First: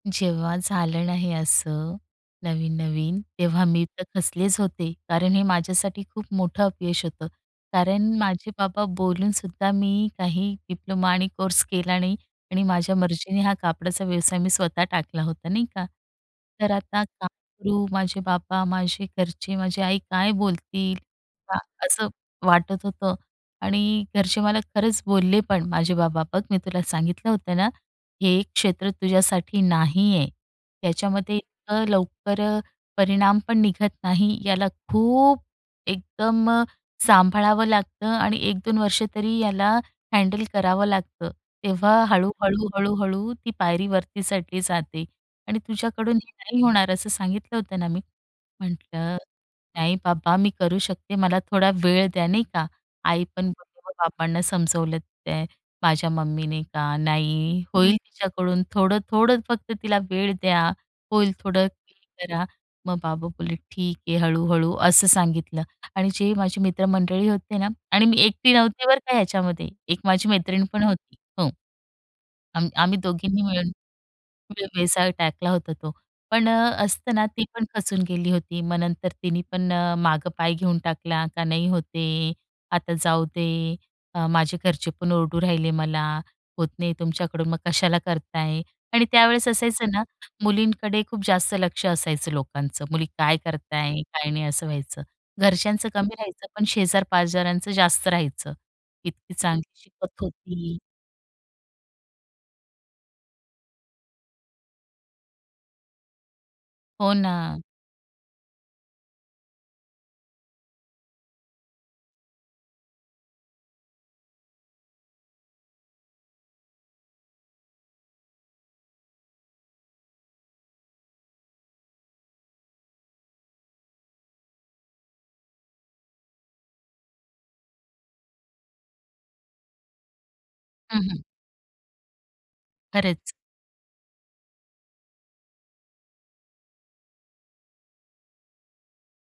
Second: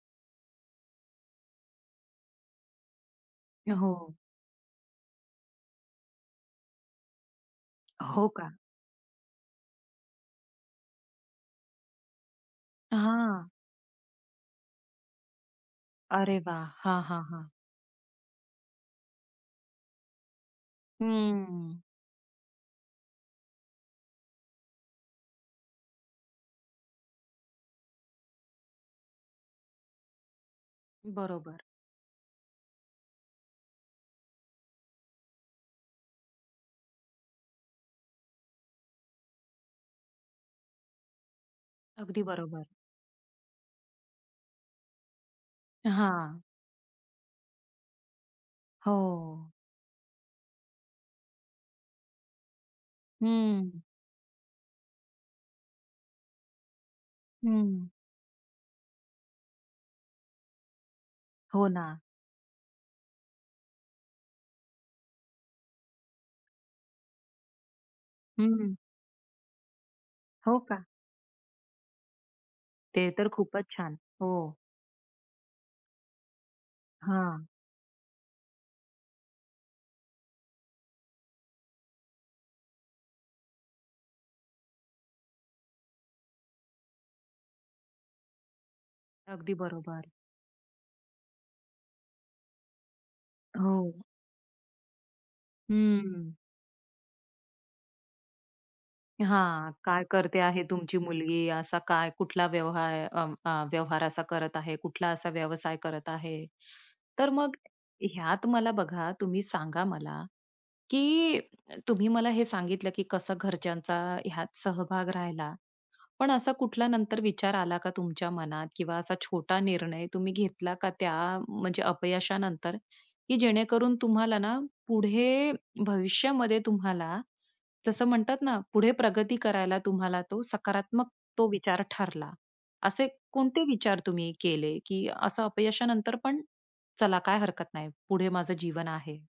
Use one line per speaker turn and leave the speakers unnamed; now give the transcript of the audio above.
जेव्हा झालं ना हे असं नवीन-नवीन तेव्हा मी तर
हो.
खचलेच होते कारण हे माझ्यासाठी खूप मोठं अपयश होतं कारण
हो
माझे
का?
बाबा बोलूनसुद्धा मी काही डिप्लोमा आणि कोर्स केला नाही. आणि माझ्या मर्जीने
हां.
हा कापडाचा व्यवसाय मी स्वतः टाकला होता नाही का?
अरे वाह!
तर
हां,
आता
हां,
काय
हां.
करू, माझे बाबा, माझे घरचे, माझी आई काय बोलतील का हां,
हम्म.
असं वाटत होतं. आणि घरचे मला खरंच बोलले पण. माझे बाबा, "बघ मी तुला सांगितलं होतं ना, हे क्षेत्र तुझ्यासाठी नाहीये. त्याच्यामध्ये
बरोबर.
इतकं लवकर अ, परिणाम पण निघत नाही. याला खूप एकदम अ, सांभाळावं लागतं आणि 1-2 वर्ष तरी याला हँडल करावं लागतं. तेव्हा
अगदी बरोबर.
हळू-हळू, हळू-हळू ती पायरी वरती चढली जाते आणि
अ,
तुझ्याकडून हे
हां.
नाही होणार," असं सांगितलं होतं ना मी. म्हटलं,
हो.
"नाही बाबा मी करू शकते. मला थोडा वेळ द्या" नाही का. आई पण
हं.
[unintelligible] बाबांना समजवलं ते माझ्या मम्मीने की, "नाही
हं.
होईल तिच्याकडून थोडं-थोडं फक्त तिला वेळ द्या. होईल थोडं,
हो
धीर
ना.
धरा." मग बाबा बोलेले, "ठीक आहे," हळू-हळू असं सांगितलं. आणि जे माझे मित्रमंडळी होते ना आणि मी एकटी
हं.
नव्हते बरं का ह्याच्यामध्ये. एक माझी
हो
मैत्रीण पण
का?
होती. हो. आम आम्ही
ते तर
दोघींनी
खूपच
मिळून
छान.
तो
हो.
व्यवसाय टाकला होता तो. पण अ, असतं ना, ती
हां.
पण खचून गेली होती. मग नंतर तिने पण अ, मागं पाय घेऊन टाकला का, "नाही होत आहे, आता जाऊ दे. अ, माझे घरचे पण ओरडू राहिले मला, होत नाही तुमच्याकडून मग कशाला करता आहे." आणि त्यावेळेस
अगदी
असायचं ना
बरोबर.
मुलींकडे खूप जास्त लक्ष असायचं लोकांचं. मुली काय करत
हो.
आहे काय नाही असं व्हायचं. घरच्यांचं कमी
हं.
राहायचं पण शेजारपाजारांचं जास्त राहायचं. इतकी
हां,
चांगली
काय
शिकत
करते आहे
होती
तुमची मुलगी? असा काय कुठला व्यवहार अ, म अ, व्यवहार असा करत आहे? कुठला असा व्यवसाय करत आहे?
हो
तर मग
ना.
ह्यात मला बघा तुम्ही सांगा मला, की तुम्ही मला हे सांगितलं की कसं घरच्यांचा ह्यात सहभाग राहिला, पण असा कुठला नंतर विचार आला का तुमच्या मनात किंवा असा छोटा निर्णय तुम्ही घेतला का त्या म्हणजे अपयशानंतर, की जेणेकरून तुम्हाला ना पुढे भविष्यामध्ये तुम्हाला, जसं म्हणतात ना पुढे प्रगती करायला तुम्हाला तो
हं,
सकारात्मक
हं.
तो विचार ठरला. असे
खरंच.
कोणते विचार तुम्ही केले, की असं अपयशानंतर पण, "चला काय हरकत नाही, पुढे माझं जीवन आहे?"